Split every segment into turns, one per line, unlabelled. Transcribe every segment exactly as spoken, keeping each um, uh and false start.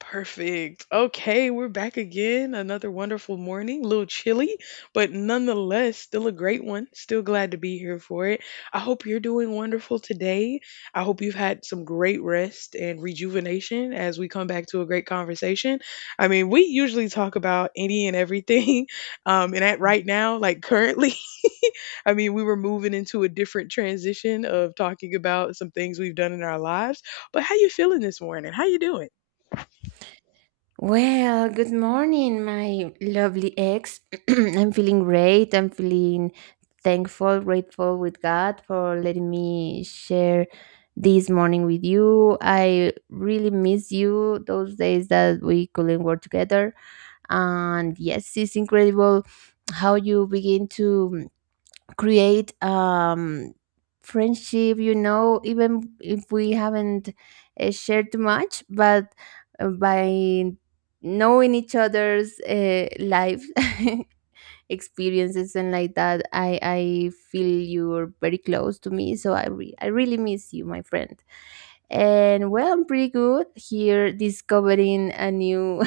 Perfect. Okay, we're back again. Another wonderful morning. A little chilly, but nonetheless, still a great one. Still glad to be here for it. I hope you're doing wonderful today. I hope you've had some great rest and rejuvenation as we come back to a great conversation. I mean, we usually talk about any and everything. Um, and at right now, like currently, I mean, we were moving into a different transition of talking about some things we've done in our lives. But how you feeling this morning? How you doing?
Well, good morning, my lovely ex. I'm feeling great. I'm feeling thankful, grateful with God for letting me share this morning with you. I really miss you those days that we couldn't work together. And yes, it's incredible how you begin to create um friendship, you know even if we haven't uh, shared too much, but uh, by knowing each other's uh, life experiences, and like that i i feel you're very close to me, so i re- i really miss you, my friend. And well, I'm pretty good here, discovering a new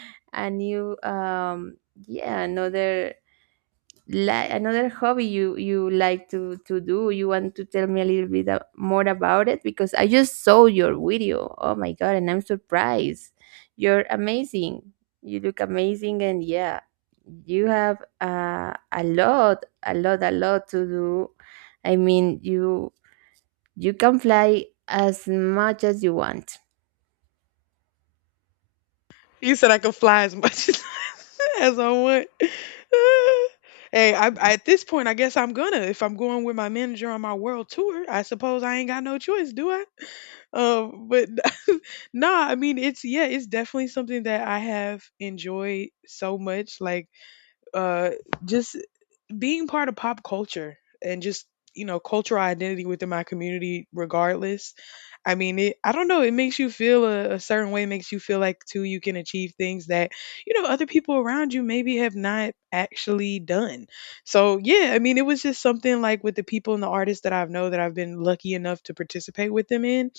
a new um yeah, another, like, another hobby you you like to to do. You want to tell me a little bit a- more about it? Because I just saw your video, oh my god, and I'm surprised. You're amazing, you look amazing. And yeah, you have uh, a lot a lot a lot to do. I mean, you you can fly as much as you want.
You said I could fly as much as I want. Hey, I, I- at this point, I guess I'm gonna. If I'm going with my manager on my world tour, I suppose I ain't got no choice, do I? Um, but nah, I mean, it's yeah, it's definitely something that I have enjoyed so much. Like, uh, just being part of pop culture and just you know cultural identity within my community, regardless. I mean, it, I don't know. It makes you feel a, a certain way. It makes you feel like too you can achieve things that you know other people around you maybe have not actually done. So yeah, I mean, it was just something like with the people and the artists that I've know that I've been lucky enough to participate with them in,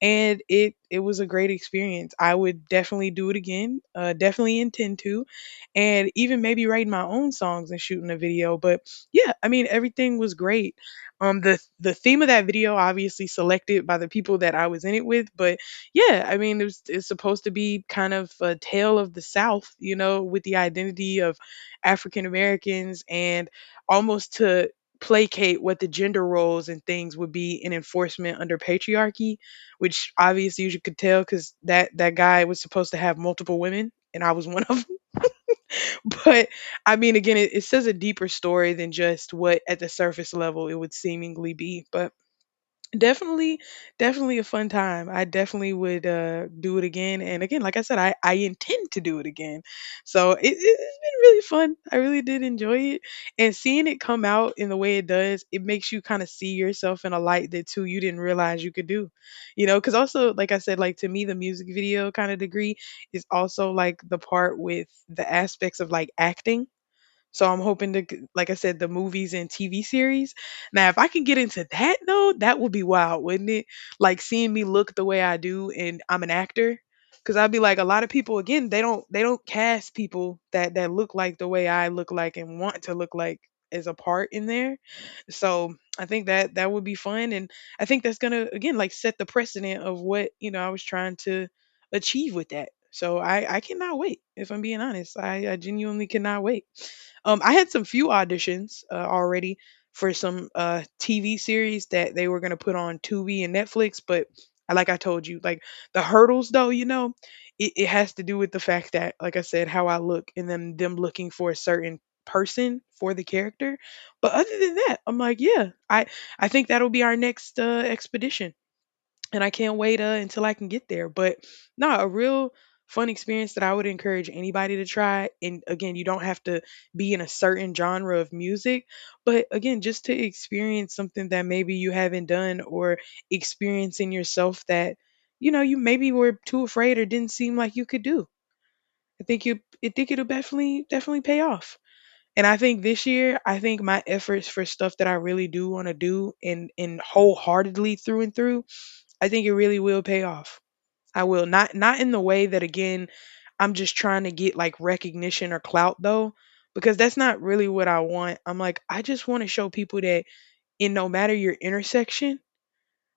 and it it was a great experience. I would definitely do it again. Uh, definitely intend to, and even maybe writing my own songs and shooting a video. But yeah, I mean everything was great. Um, the the theme of that video obviously selected by the people that I was in it with, but yeah, I mean it was, it's supposed to be kind of a tale of the South, you know, with the identity of African Americans, and almost to placate what the gender roles and things would be in enforcement under patriarchy, which obviously you could tell because that that guy was supposed to have multiple women and I was one of them. But I mean, again, it, it says a deeper story than just what at the surface level it would seemingly be. But definitely, definitely a fun time. I definitely would uh, do it again. And again, like I said, I, I intend to do it again. So it, it- it's been really fun. I really did enjoy it. And seeing it come out in the way it does, it makes you kind of see yourself in a light that too you didn't realize you could do. You know, because also, like I said, like to me, the music video kind of degree is also like the part with the aspects of like acting, so I'm hoping to, g- like I said, the movies and T V series. Now, if I can get into that though, that would be wild, wouldn't it? Like seeing me look the way I do, and I'm an actor. Cause I'd be like, a lot of people again, they don't they don't cast people that that look like the way I look like and want to look like as a part in there. So I think that that would be fun, and I think that's gonna again like set the precedent of what you know I was trying to achieve with that. So I I cannot wait. If I'm being honest, I, I genuinely cannot wait. Um, I had some few auditions uh, already for some uh, T V series that they were going to put on Tubi and Netflix, but I- like I told you, like the hurdles though, you know, it, it has to do with the fact that, like I said, how I look and then them looking for a certain person for the character. But other than that, I'm like, yeah, I I think that'll be our next uh, expedition, and I can't wait uh, until I can get there. But no, a real fun experience that I would encourage anybody to try. And again, you don't have to be in a certain genre of music, but again, just to experience something that maybe you haven't done or experience in yourself that you know you maybe were too afraid or didn't seem like you could do. I think you, I think it'll definitely definitely pay off. And I think this year, I think my efforts for stuff that I really do want to do and and wholeheartedly through and through, I think it really will pay off. I will not not in the way that again I'm just trying to get like recognition or clout though, because that's not really what I want. I'm like I just want to show people that in no matter your intersection,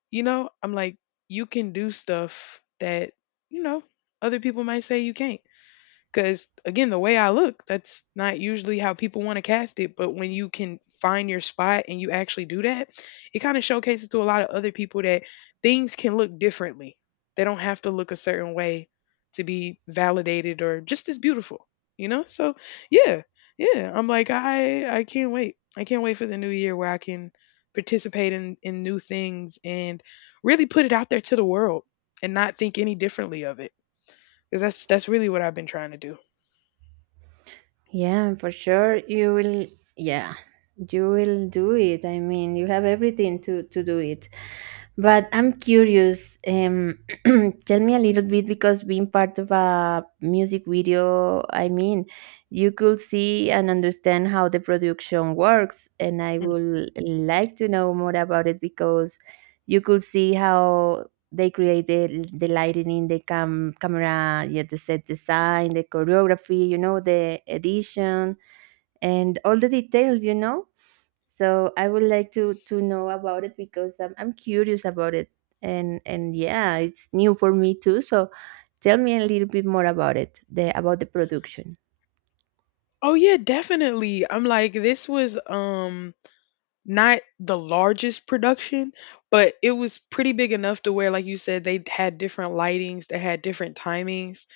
you know, I'm like you can do stuff that, you know, other people might say you can't. Because again, the way I look, that's not usually how people want to cast it. But when you can find your spot and you actually do that, it kind of showcases to a lot of other people that things can look differently. They don't have to look a certain way to be validated or just as beautiful, you know? So yeah, yeah. I'm like, I I can't wait. I can't wait for the new year where I can participate in, in new things and really put it out there to the world and not think any differently of it, because that's that's really what I've been trying to do.
Yeah, for sure. You will, yeah, you will do it. I mean, you have everything to to do it. But I'm curious. Um, tell me a little bit, because being part of a music video, I mean, you could see and understand how the production works, and I
Mm.
would like to know more about it. Because you could see how they created the the lighting, the cam camera, yeah, the set design, the choreography, you know, the edition, and all the details, you know so I would like to to know about it, because i'm, I'm curious about it. and and yeah, it's new for me too, so tell me a little bit more about it, the, about the production.
Oh yeah, definitely. I'm like this was um not the largest production, but it was pretty big enough to where, like you said, they had different lightings, they had different timings,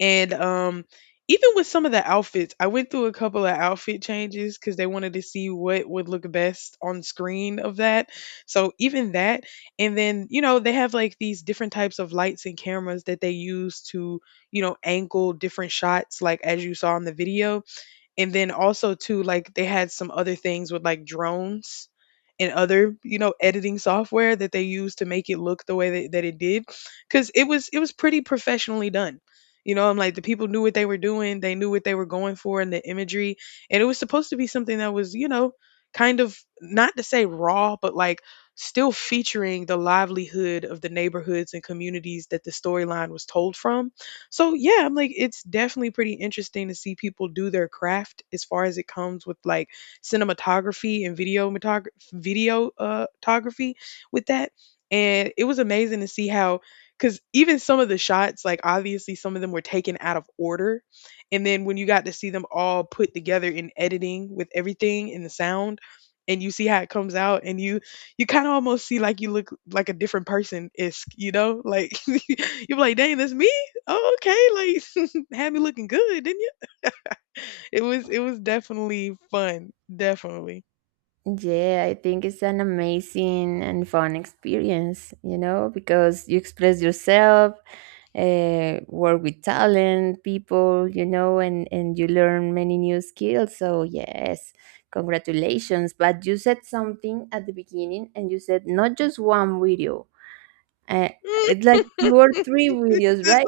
and um, even with some of the outfits, I went through a couple of outfit changes because they wanted to see what would look best on screen of that. So even that, and then you know they have like these different types of lights and cameras that they use to you know angle different shots, like as you saw in the video. And then also too, like they had some other things with like drones and other, you know, editing software that they used to make it look the way that, that it did. Cause it was it was pretty professionally done. You know, I'm like the people knew what they were doing, they knew what they were going for in the imagery. And it was supposed to be something that was, you know, kind of not to say raw, but like still featuring the livelihood of the neighborhoods and communities that the storyline was told from. So yeah, I'm like, it's definitely pretty interesting to see people do their craft as far as it comes with like cinematography and video metog- video uh, photography with that. And it was amazing to see how, because even some of the shots, like obviously some of them were taken out of order, and then when you got to see them all put together in editing with everything and the sound, and you see how it comes out, and you you kind of almost see like you look like a different person isk, you know, like you're like, dang, that's me. "Oh, okay, like had me looking good, didn't you?" It was it was definitely fun, definitely.
Yeah, I think it's an amazing and fun experience, you know, because you express yourself, uh, work with talent, people, you know, and, and you learn many new skills. So, yes, congratulations. But you said something at the beginning, and you said not just one video, uh, it's like two or three videos, right?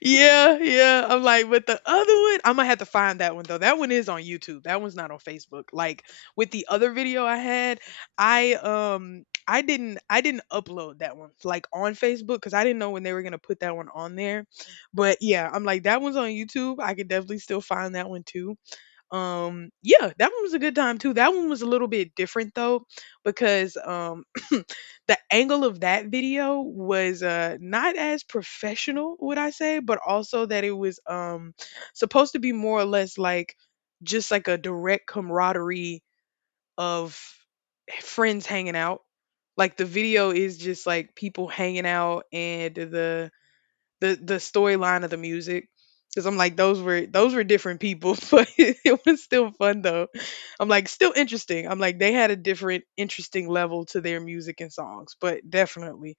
Yeah, yeah. I'm like, but the other one, I am gonna have to find that one though. That one is on YouTube. That one's not on Facebook. Like with the other video I had, I um I didn't I didn't upload that one like on Facebook because I didn't know when they were gonna put that one on there. But yeah, I'm like that one's on YouTube. I could definitely still find that one too. um yeah, that one was a good time too. That one was a little bit different though, because um the angle of that video was uh not as professional would I say, but also that it was um supposed to be more or less like just like a direct camaraderie of friends hanging out. Like the video is just like people hanging out and the the the storyline of the music, because I'm like those were those were different people, but it was still fun though. I'm like still interesting. I'm like they had a different interesting level to their music and songs, but definitely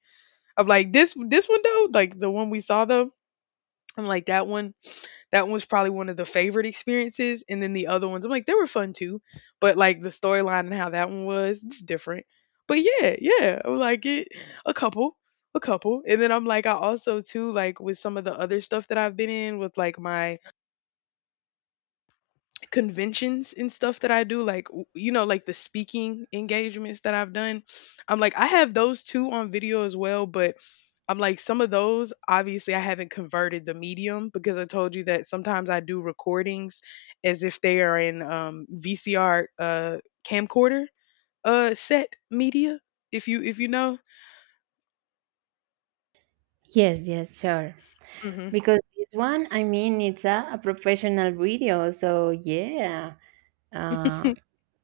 I'm like this this one though, like the one we saw though. I'm like that one that one was probably one of the favorite experiences. And then the other ones, I'm like, they were fun too. But like the storyline and how that one was, just different. But yeah, yeah. I'm like it a couple. A couple. And then I'm like, I also too, like with some of the other stuff that I've been in with like my conventions and stuff that I do, like w- you know, like the speaking engagements that I've done. I'm like I have those two on video as well, but I'm like some of those obviously I haven't converted the medium because I told you that sometimes I do recordings as if they are in um, V C R uh, camcorder uh, set media. If you if you know.
Yes, yes, sure.
Hmm.
Because this one, I mean, it's a, a professional video, so yeah, uh,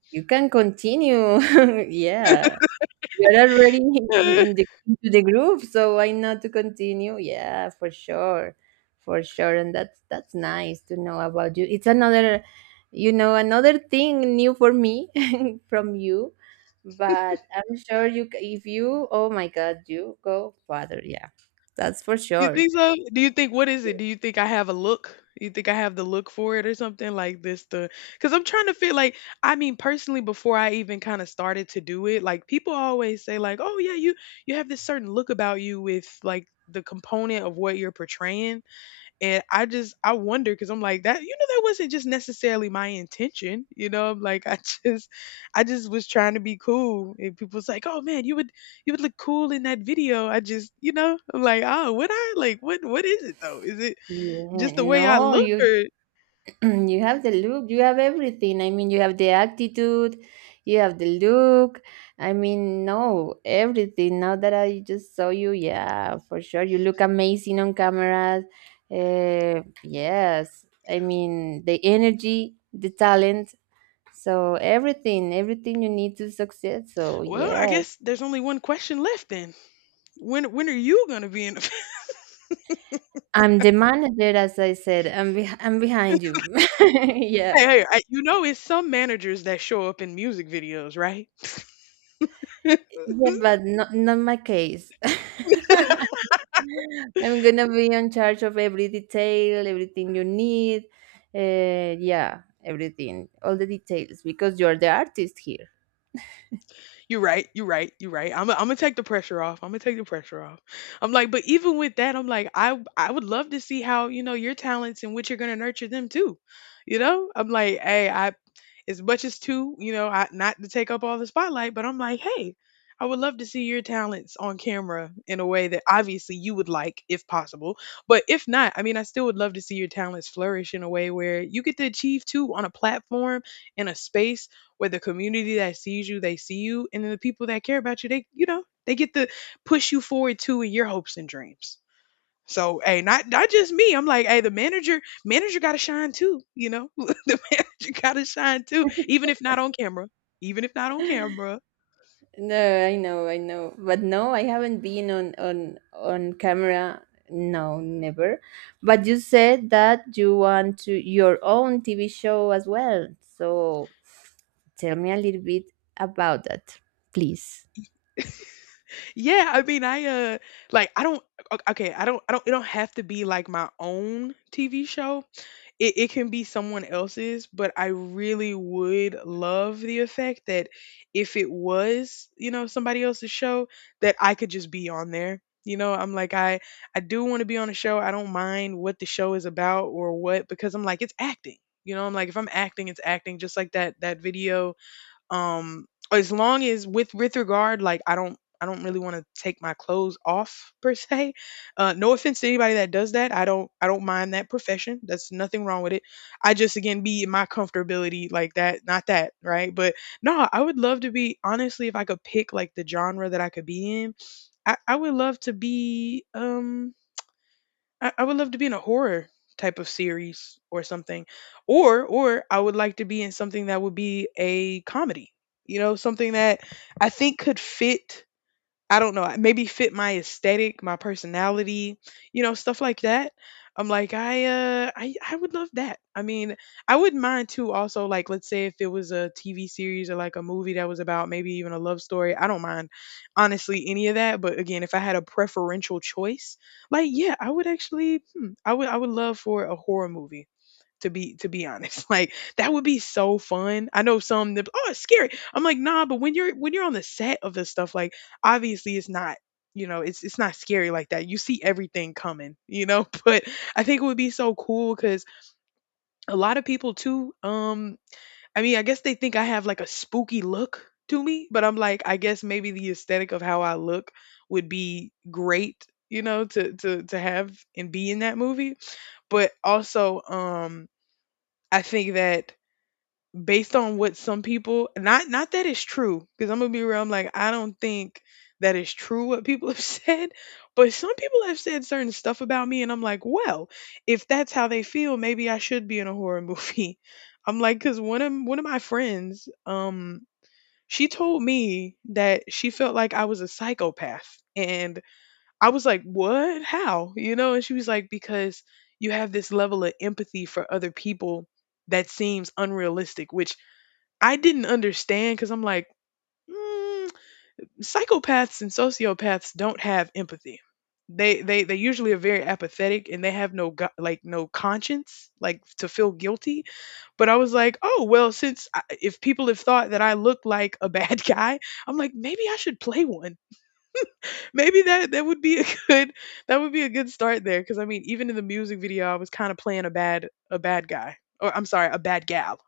you can continue. Yeah, you're already in in the, into the groove, so why not to continue? Yeah, for sure, for sure. And that's that's nice to know about you. It's another, you know, another thing new for me from you, but I'm sure you c- if you, oh my God, you go further. Yeah, that's for
You
sure.
think so? Do you think what is it? Do you think I have a look? You think I have the look for it or something like this? The because I'm trying to feel like I mean personally before I even kind of started to do it, like people always say like, oh yeah, you you have this certain look about you with like the component of what you're portraying. And I just I wonder because I'm like that, you know, that wasn't just necessarily my intention, you know. I'm like, I just I just was trying to be cool and people's like, oh man, you would you would look cool in that video. I just, you know, I'm like, oh would I, like what what is it though, is it
Yeah,
just the way I
no,
look
you
or
you have the look, you have everything. I mean, you have the attitude, you have the look. I mean, no, everything. Now that I just saw you, yeah, for sure, you look amazing on cameras. Uh, yes, I mean the energy, the talent, so everything, everything you need to succeed. So
well I
yes,
guess there's only one question left then, when when are you gonna be in.
I'm the manager, as I said. I'm beh I'm behind you. Yeah.
Hey, hey I, you know it's some managers that show up in music videos, right?
Yeah, but not, not my case. I'm gonna be in charge of every detail, everything you need. Uh, yeah, everything, all the details, because you're the artist here.
You're right. You're right. You're right. I'm I'm gonna take the pressure off. I'm gonna take the pressure off. I'm like, but even with that, I'm like, I I would love to see how, you know, your talents and what you're gonna nurture them too. You know, I'm like, hey, I as much as two, you know, I, not to take up all the spotlight, but I'm like, hey, I would love to see your talents on camera in a way that obviously you would like, if possible. But if not, I mean, I still would love to see your talents flourish in a way where you get to achieve too on a platform in a space where the community that sees you, they see you, and then the people that care about you, they, you know, they get to push you forward too in your hopes and dreams. So hey, not not just me. I'm like, hey, the manager manager got to shine too. You know, the manager got to shine too, even if not on camera. Even if not on camera.
No, I know, I know, but no, I haven't been on on on camera. No, never. But you said that you want to your own T V show as well. So tell me a little bit about that, please.
Yeah, I mean, I uh, like I don't. o- Okay, I don't. I don't. It don't have to be like my own T V show. it, it can be someone else's, but I really would love the effect that if it was, you know, somebody else's show, that I could just be on there. You know, I'm like, I, I do want to be on a show. I don't mind what the show is about or what, because I'm like, it's acting. You know, I'm like, if I'm acting, it's acting. Just like that that video, um, as long as with with regard, like I don't I don't really want to take my clothes off per se. Uh, no offense to anybody that does that. I don't I don't mind that profession. That's nothing wrong with it. I just again be in my comfortability like that, not that right. But no, I would love to be honestly if I could pick like the genre that I could be in. I, I would love to be um I, I would love to be in a horror type of series or something. Or or I would like to be in something that would be a comedy. You know, something that I think could fit. I don't know, maybe fit my aesthetic, my personality, you know, stuff like that. I'm like, I uh I I would love that. I mean, I wouldn't mind too also like let's say if it was a T V series or like a movie that was about maybe even a love story. I don't mind honestly any of that, but again, if I had a preferential choice, like yeah, I would actually hmm, I would I would love for a horror movie to be to be honest. Like that would be so fun. I know some that, oh it's scary. I'm like, nah, but when you're when you're on the set of this stuff, like obviously it's not, you know, it's it's not scary like that, you see everything coming, you know. But I think it would be so cool because a lot of people too, um I mean I guess they think I have like a spooky look to me, but I'm like I guess maybe the aesthetic of how I look would be great, you know, to to to have and be in that movie. But also, um I think that based on what some people, not not that it's true, because I'm gonna be real, I'm like I don't think that is true what people have said. But some people have said certain stuff about me and I'm like, well, if that's how they feel, maybe I should be in a horror movie. I'm like, because one of one of my friends, um she told me that she felt like I was a psychopath. And I was like, what, how, you know? And she was like, because you have this level of empathy for other people that seems unrealistic, which I didn't understand because I'm like, mm, psychopaths and sociopaths don't have empathy. They they they usually are very apathetic and they have no gu- like no conscience like to feel guilty. But I was like, oh well, since I, if people have thought that I look like a bad guy, I'm like maybe I should play one. Maybe that that would be a good, that would be a good start there because I mean even in the music video I was kind of playing a bad a bad guy, or I'm sorry, a bad gal.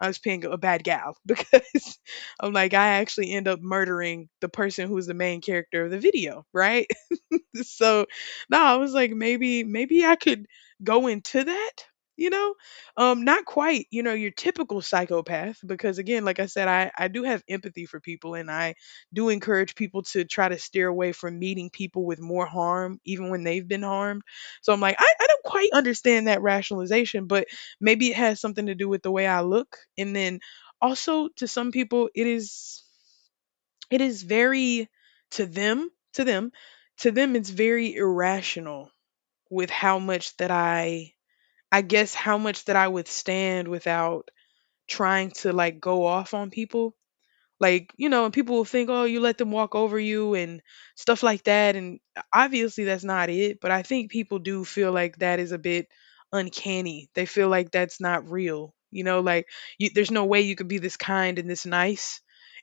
I was playing a bad gal because I'm like I actually end up murdering the person who's the main character of the video, right? So no, I was like, maybe, maybe I could go into that, you know? Um, not quite, you know, your typical psychopath, because again, like I said, I, I do have empathy for people and I do encourage people to try to steer away from meeting people with more harm, even when they've been harmed. So I'm like, I, I don't quite understand that rationalization, but maybe it has something to do with the way I look. And then also to some people, it is. It is very, to them, to them, to them it's very irrational with how much that I I guess, how much that I withstand without trying to like go off on people. Like, you know, and people will think, oh, you let them walk over you and stuff like that. And obviously that's not it. But I think people do feel like that is a bit uncanny. They feel like that's not real. You know, like you, there's no way you could be this kind and this nice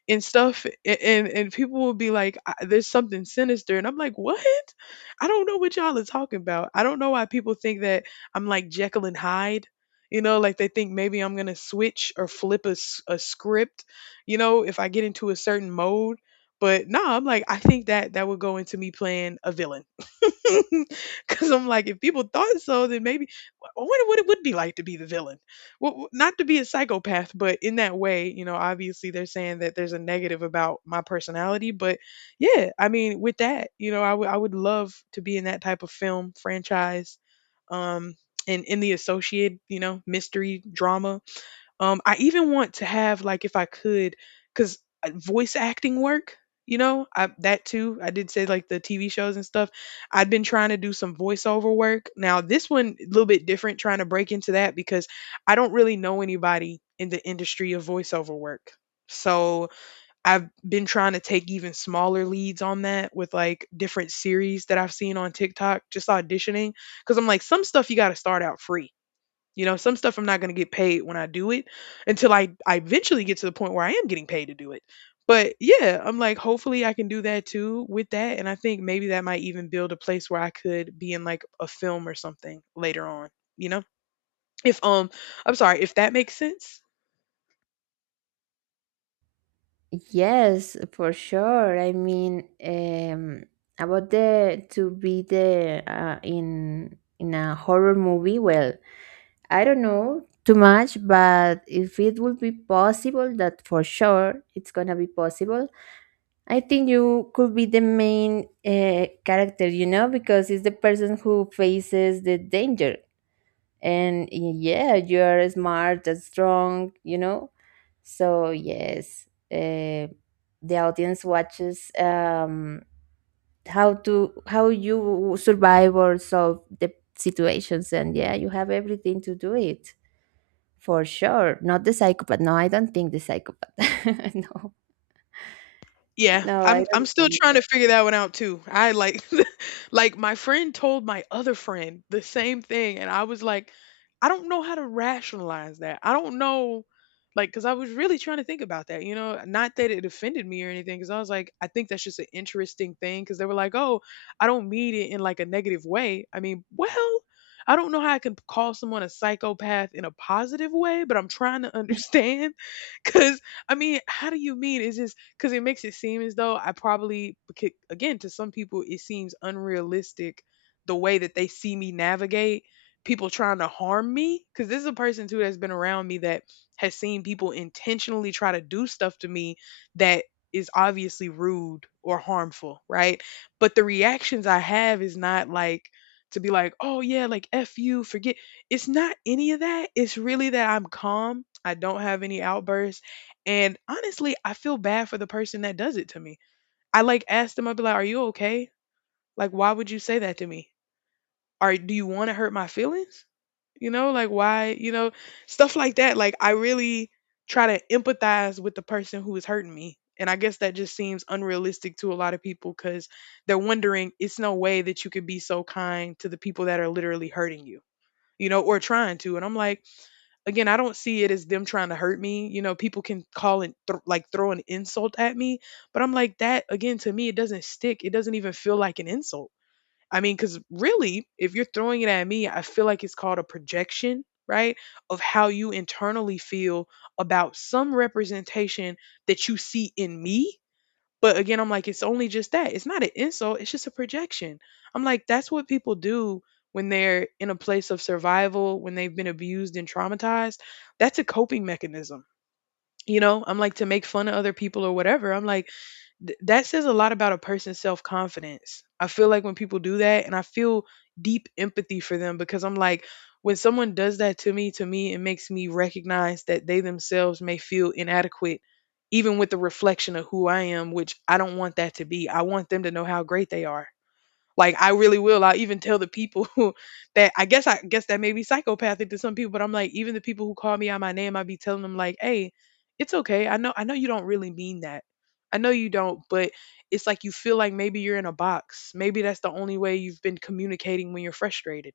and stuff. a- And and people will be like, "I- there's something sinister." And I'm like, what? I don't know what y'all are talking about. I don't know why people think that I'm like Jekyll and Hyde. You know, like they think maybe I'm gonna switch or flip a, s- a script, you know, if I get into a certain mode. But no, I'm like, I think that that would go into me playing a villain. Because I'm like, if people thought so, then maybe I wonder what it would be like to be the villain. Well, not to be a psychopath, but in that way, you know, obviously they're saying that there's a negative about my personality. But yeah, I mean, with that, you know, I would I would love to be in that type of film franchise, um and in the associated, you know, mystery drama. um, I even want to have like, if I could, because voice acting work, you know, I, that too. I did say like the T V shows and stuff. I've been trying to do some voiceover work. Now this one a little bit different, trying to break into that because I don't really know anybody in the industry of voiceover work. So I've been trying to take even smaller leads on that with like different series that I've seen on TikTok, just auditioning. Cause I'm like, some stuff you got to start out free, you know, some stuff I'm not going to get paid when I do it until I, I eventually get to the point where I am getting paid to do it. But yeah, I'm like, hopefully I can do that too with that. And I think maybe that might even build a place where I could be in like a film or something later on, you know? If, um, I'm sorry, if that makes sense.
Yes, for sure. I mean, um, about the to be there uh, in in a horror movie. Well, I don't know too much, but if it would be possible, that for sure it's gonna be possible. I think you could be the main uh, character, you know, because it's the person who faces the danger. And yeah, you're smart and strong, you know. So yes, uh, the audience watches, um how to, how you survive or solve the situations. And yeah, you have everything to do it, for sure. Not the psychopath, no, I don't think the psychopath. No,
Yeah,
no, I
I'm I'm
don't
still
think.
trying to figure that one out too. I like like my friend told my other friend the same thing and I was like I don't know how to rationalize that. I don't know like cuz I was really trying to think about that, you know, not that it offended me or anything cuz I was like I think that's just an interesting thing cuz they were like, "Oh, I don't mean it in like a negative way." I mean, well, I don't know how I can call someone a psychopath in a positive way, but I'm trying to understand cuz I mean, how do you mean? Is this because it makes it seem as though I probably, becau- again, to some people, it seems unrealistic the way that they see me navigate people trying to harm me. Because this is a person, too, that's been around me that has seen people intentionally try to do stuff to me that is obviously rude or harmful, right? But the reactions I have is not like, to be like, oh yeah, like F you, forget. It's not any of that. It's really that I'm calm. I don't have any outbursts. And honestly, I feel bad for the person that does it to me. I like asked them, I'd be like, are you okay? Like, why would you say that to me? Are do you want to hurt my feelings? You know, like why, you know, stuff like that. Like I really try to empathize with the person who is hurting me. And I guess that just seems unrealistic to a lot of people because they're wondering it's no way that you could be so kind to the people that are literally hurting you you know, or trying to. And I'm like, again, I don't see it as them trying to hurt me. You know, people can call and th- like throw an insult at me, but I'm like that again. To me, it doesn't stick. It doesn't even feel like an insult. I mean, because really, if you're throwing it at me, I feel like it's called a projection, right, of how you internally feel about some representation that you see in me but again, I'm like, it's only just that. It's not an insult, it's just a projection. I'm like, that's what people do when they're in a place of survival, when they've been abused and traumatized. That's a coping mechanism. You know, I'm like to make fun of other people or whatever. I'm like, th- that says a lot about a person's self confidence. I feel like when people do that, and I feel deep empathy for them because I'm like, when someone does that to me, to me, it makes me recognize that they themselves may feel inadequate, even with the reflection of who I am, which I don't want that to be. I want them to know how great they are. Like I really will. I even tell the people that I guess I guess that may be psychopathic to some people, but I'm like, even the people who call me out my name, I be telling them like, hey, it's okay. I know I know you don't really mean that. I know you don't, but it's like you feel like maybe you're in a box. Maybe that's the only way you've been communicating when you're frustrated.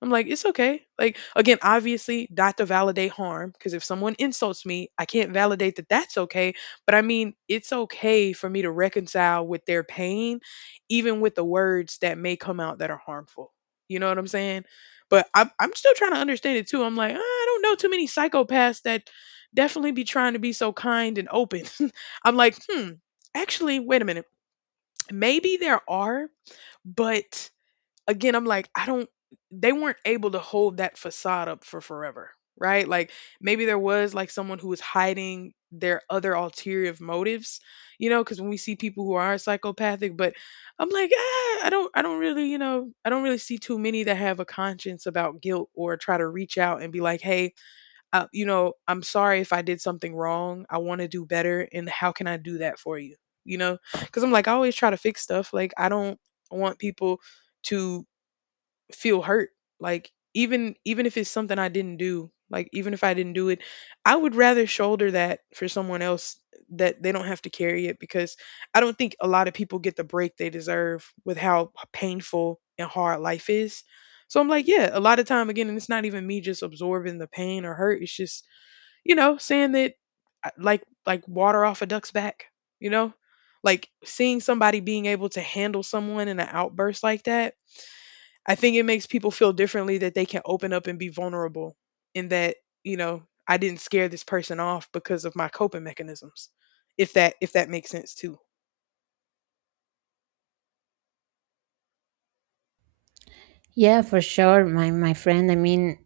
I'm like, it's okay. Like, again, obviously, not to validate harm, because if someone insults me, I can't validate that that's okay. But I mean, it's okay for me to reconcile with their pain, even with the words that may come out that are harmful. You know what I'm saying? But I'm, I'm still trying to understand it too. I'm like, "Ah, I don't know too many psychopaths that definitely be trying to be so kind and open." I'm like, hmm, actually, wait a minute. Maybe there are, but again, I'm like, I don't, they weren't able to hold that facade up for forever, right? Like maybe there was like someone who was hiding their other ulterior motives, you know, because when we see people who are psychopathic, but I'm like, ah, I don't, I don't really, you know, I don't really see too many that have a conscience about guilt or try to reach out and be like, hey, uh, you know, I'm sorry if I did something wrong. I want to do better. And how can I do that for you? You know, because I'm like, I always try to fix stuff. Like, I don't want people to feel hurt. Like even even if it's something I didn't do, like even if I didn't do it, I would rather shoulder that for someone else that they don't have to carry it because I don't think a lot of people get the break they deserve with how painful and hard life is. So I'm like, yeah, a lot of time again, and it's not even me just absorbing the pain or hurt. It's just, you know, saying that I- like like water off a duck's back, you know? Like seeing somebody being able to handle someone in an outburst like that I think it makes people feel differently that they can open up and be vulnerable and that, you know, I didn't scare this person off because of my coping mechanisms. If that if that makes sense too.
Yeah, for sure, my my friend. I mean,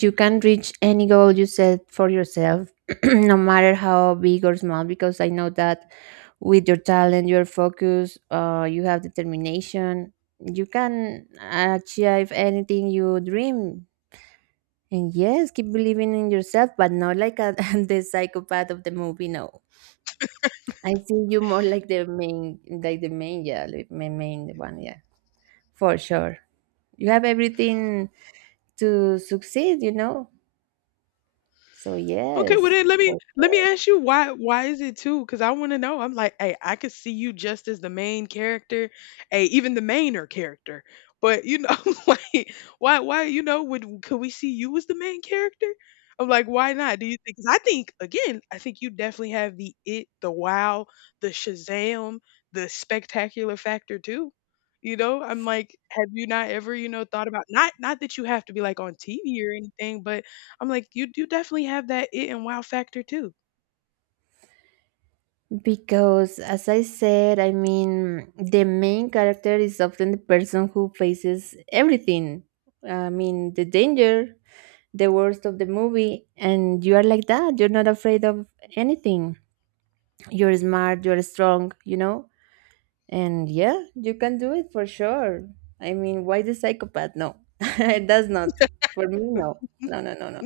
you can reach any goal you set for yourself, no matter how big or small. Because I know that with your talent, your focus, uh, you have determination. You can achieve anything you dream. And yes, keep believing in yourself, but not like a, the psychopath of the movie. No, I see you more like the main, like the main, yeah, like main, main one, yeah, for sure. You have everything to succeed, you know? So,
Okay, well
yes.
then let me let me ask you why why is it too? Because I want to know. I'm like, hey, I could see you just as the main character, hey, even the mainer character. But you know, like, why why you know would could we see you as the main character? I'm like, why not? Do you think? Because I think again, I think you definitely have the it, the wow, the Shazam, the spectacular factor too. You know, I'm like, have you not ever, you know, thought about not not that you have to be like on T V or anything, but I'm like, you you definitely have that it and wow factor too.
Because, as I said, I mean, the main character is often the person who faces everything. I mean, the danger, the worst of the movie, and you are like that. You're not afraid of anything. You're smart, you're strong, you know? And yeah, you can do it for sure. I mean, why the psychopath? No, it does not. For me, no. No, no, no, no.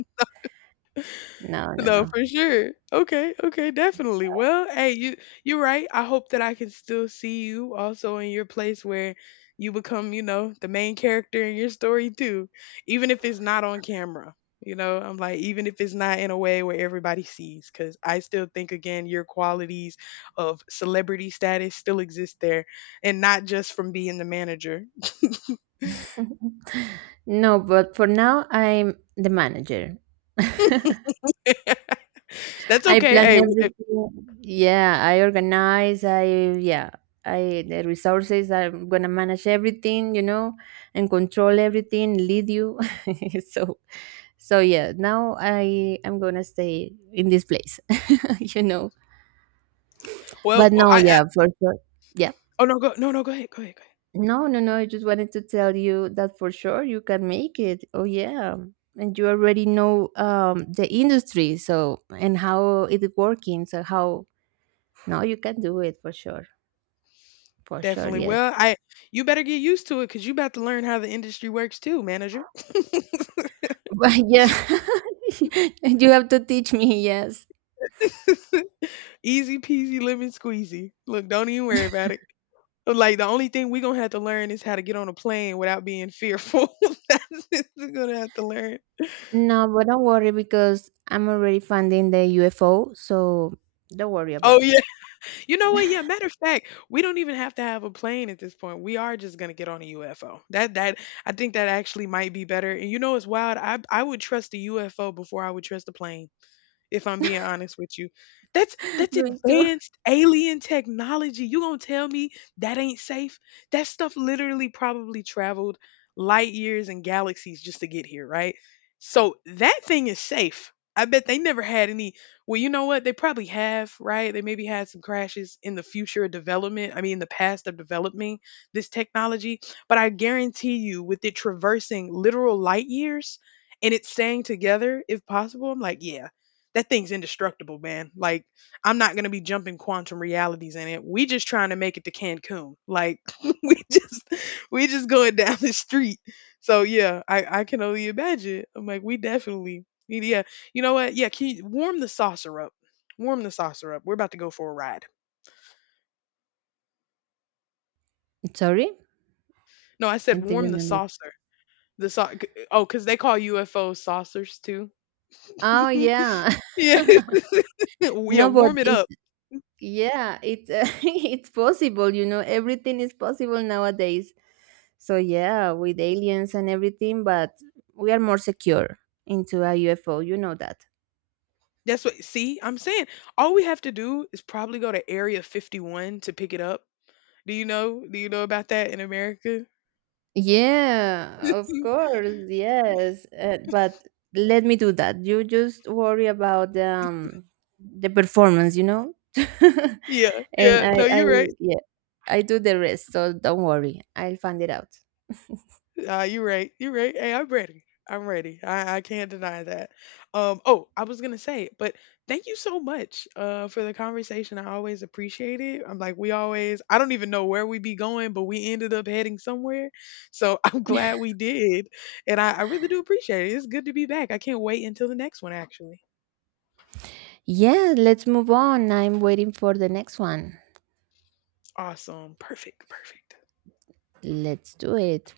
No,
No,
no,
for sure. Okay, okay, definitely. Well, hey, you you're right. I hope that I can still see you also in your place where you become, you know, the main character in your story too, even if it's not on camera. You know, I'm like, even if it's not in a way where everybody sees, because I still think again, your qualities of celebrity status still exist there, and not just from being the manager.
no. No, but for now I'm the manager.
That's
I
okay.
plan
Hey, w- eh,
everything. Yeah, I organize. I, yeah, I the resources. I'm gonna manage everything, you know, and control everything. Lead you. So, so yeah. Now I, I'm gonna stay in this place, you know.
well,
But
well,
no,
I
yeah, for sure. Yeah.
oh, no, go no, no, go ahead, go ahead, go ahead.
No, no, no. I just wanted to tell you that for sure you can make it. Oh yeah. And you already know um the industry, so, and how it is working. So how, no, you can do it for sure. For sure,
Definitely.
yes.
Well, I you better get used to it because you' about to learn how the industry works too, manager.
But yeah. You have to teach me, yes.
Easy peasy lemon squeezy. Look, don't even worry about it. Like, the only thing we gonna have to learn is how to get on a plane without being fearful. That's it we're gonna have to learn.
No, but don't worry because I'm already funding the U F O, so don't worry about
Oh,
it.
yeah. You know what? Yeah, matter of fact, we don't even have to have a plane at this point. We are just gonna get on a U F O. That that I think that actually might be better, and you know it's wild? I I would trust the U F O before I would trust the plane. If I'm being honest with you. That's that's
Me too.
advanced alien technology. You gonna tell me that ain't safe? That stuff literally probably traveled light years and galaxies just to get here, right? So that thing is safe. I bet they never had any. Well, you know what? They probably have, right? They maybe had some crashes in the future of development. I mean, in the past of developing this technology. But I guarantee you, with it traversing literal light years and it's staying together, if possible, I'm like, yeah, that thing's indestructible, man. Like, I'm not gonna be jumping quantum realities in it. We just trying to make it to Cancun. Like, we just we just going down the street. So yeah, I I can only imagine. I'm like, we definitely need- yeah. You know what? Yeah, can you warm the saucer up. Warm the saucer up. We're about to go for a ride.
Sorry?
No, I
I
said warm
didn't
the
understand.
saucer. The sau- oh, because they call U F Os saucers too.
Oh yeah.
yeah, yeah.
No, but
Warm it
it,
up.
yeah, it's uh, it's possible, you know, everything is possible nowadays. So yeah, with aliens and everything, but we are more secure into a U F O, you know that.
That's what see, I'm saying all we have to do is probably go to Area fifty-one to pick it up. Do you know do you know about that in America?
Yeah, of
Mm.
course, yes. Uh, but let me do that. You just worry about um the performance, you know?
Yeah,
And
yeah.
I
No,
I
you're right.
yeah, I do the rest, so don't worry. I'll find it out.
Uh, you're right. You're right. Hey, I'm ready. I'm ready. I, I can't deny that. Um, oh, I was gonna say, but thank you so much uh for the conversation. I always appreciate it. I'm like we always I don't even know where we be going, but we ended up heading somewhere. So I'm glad we did. And I, I really do appreciate it. It's good to be back. I can't wait until the next one actually.
Yeah, let's move on. I'm waiting for the next one.
Awesome. Perfect. Perfect.
Let's do it.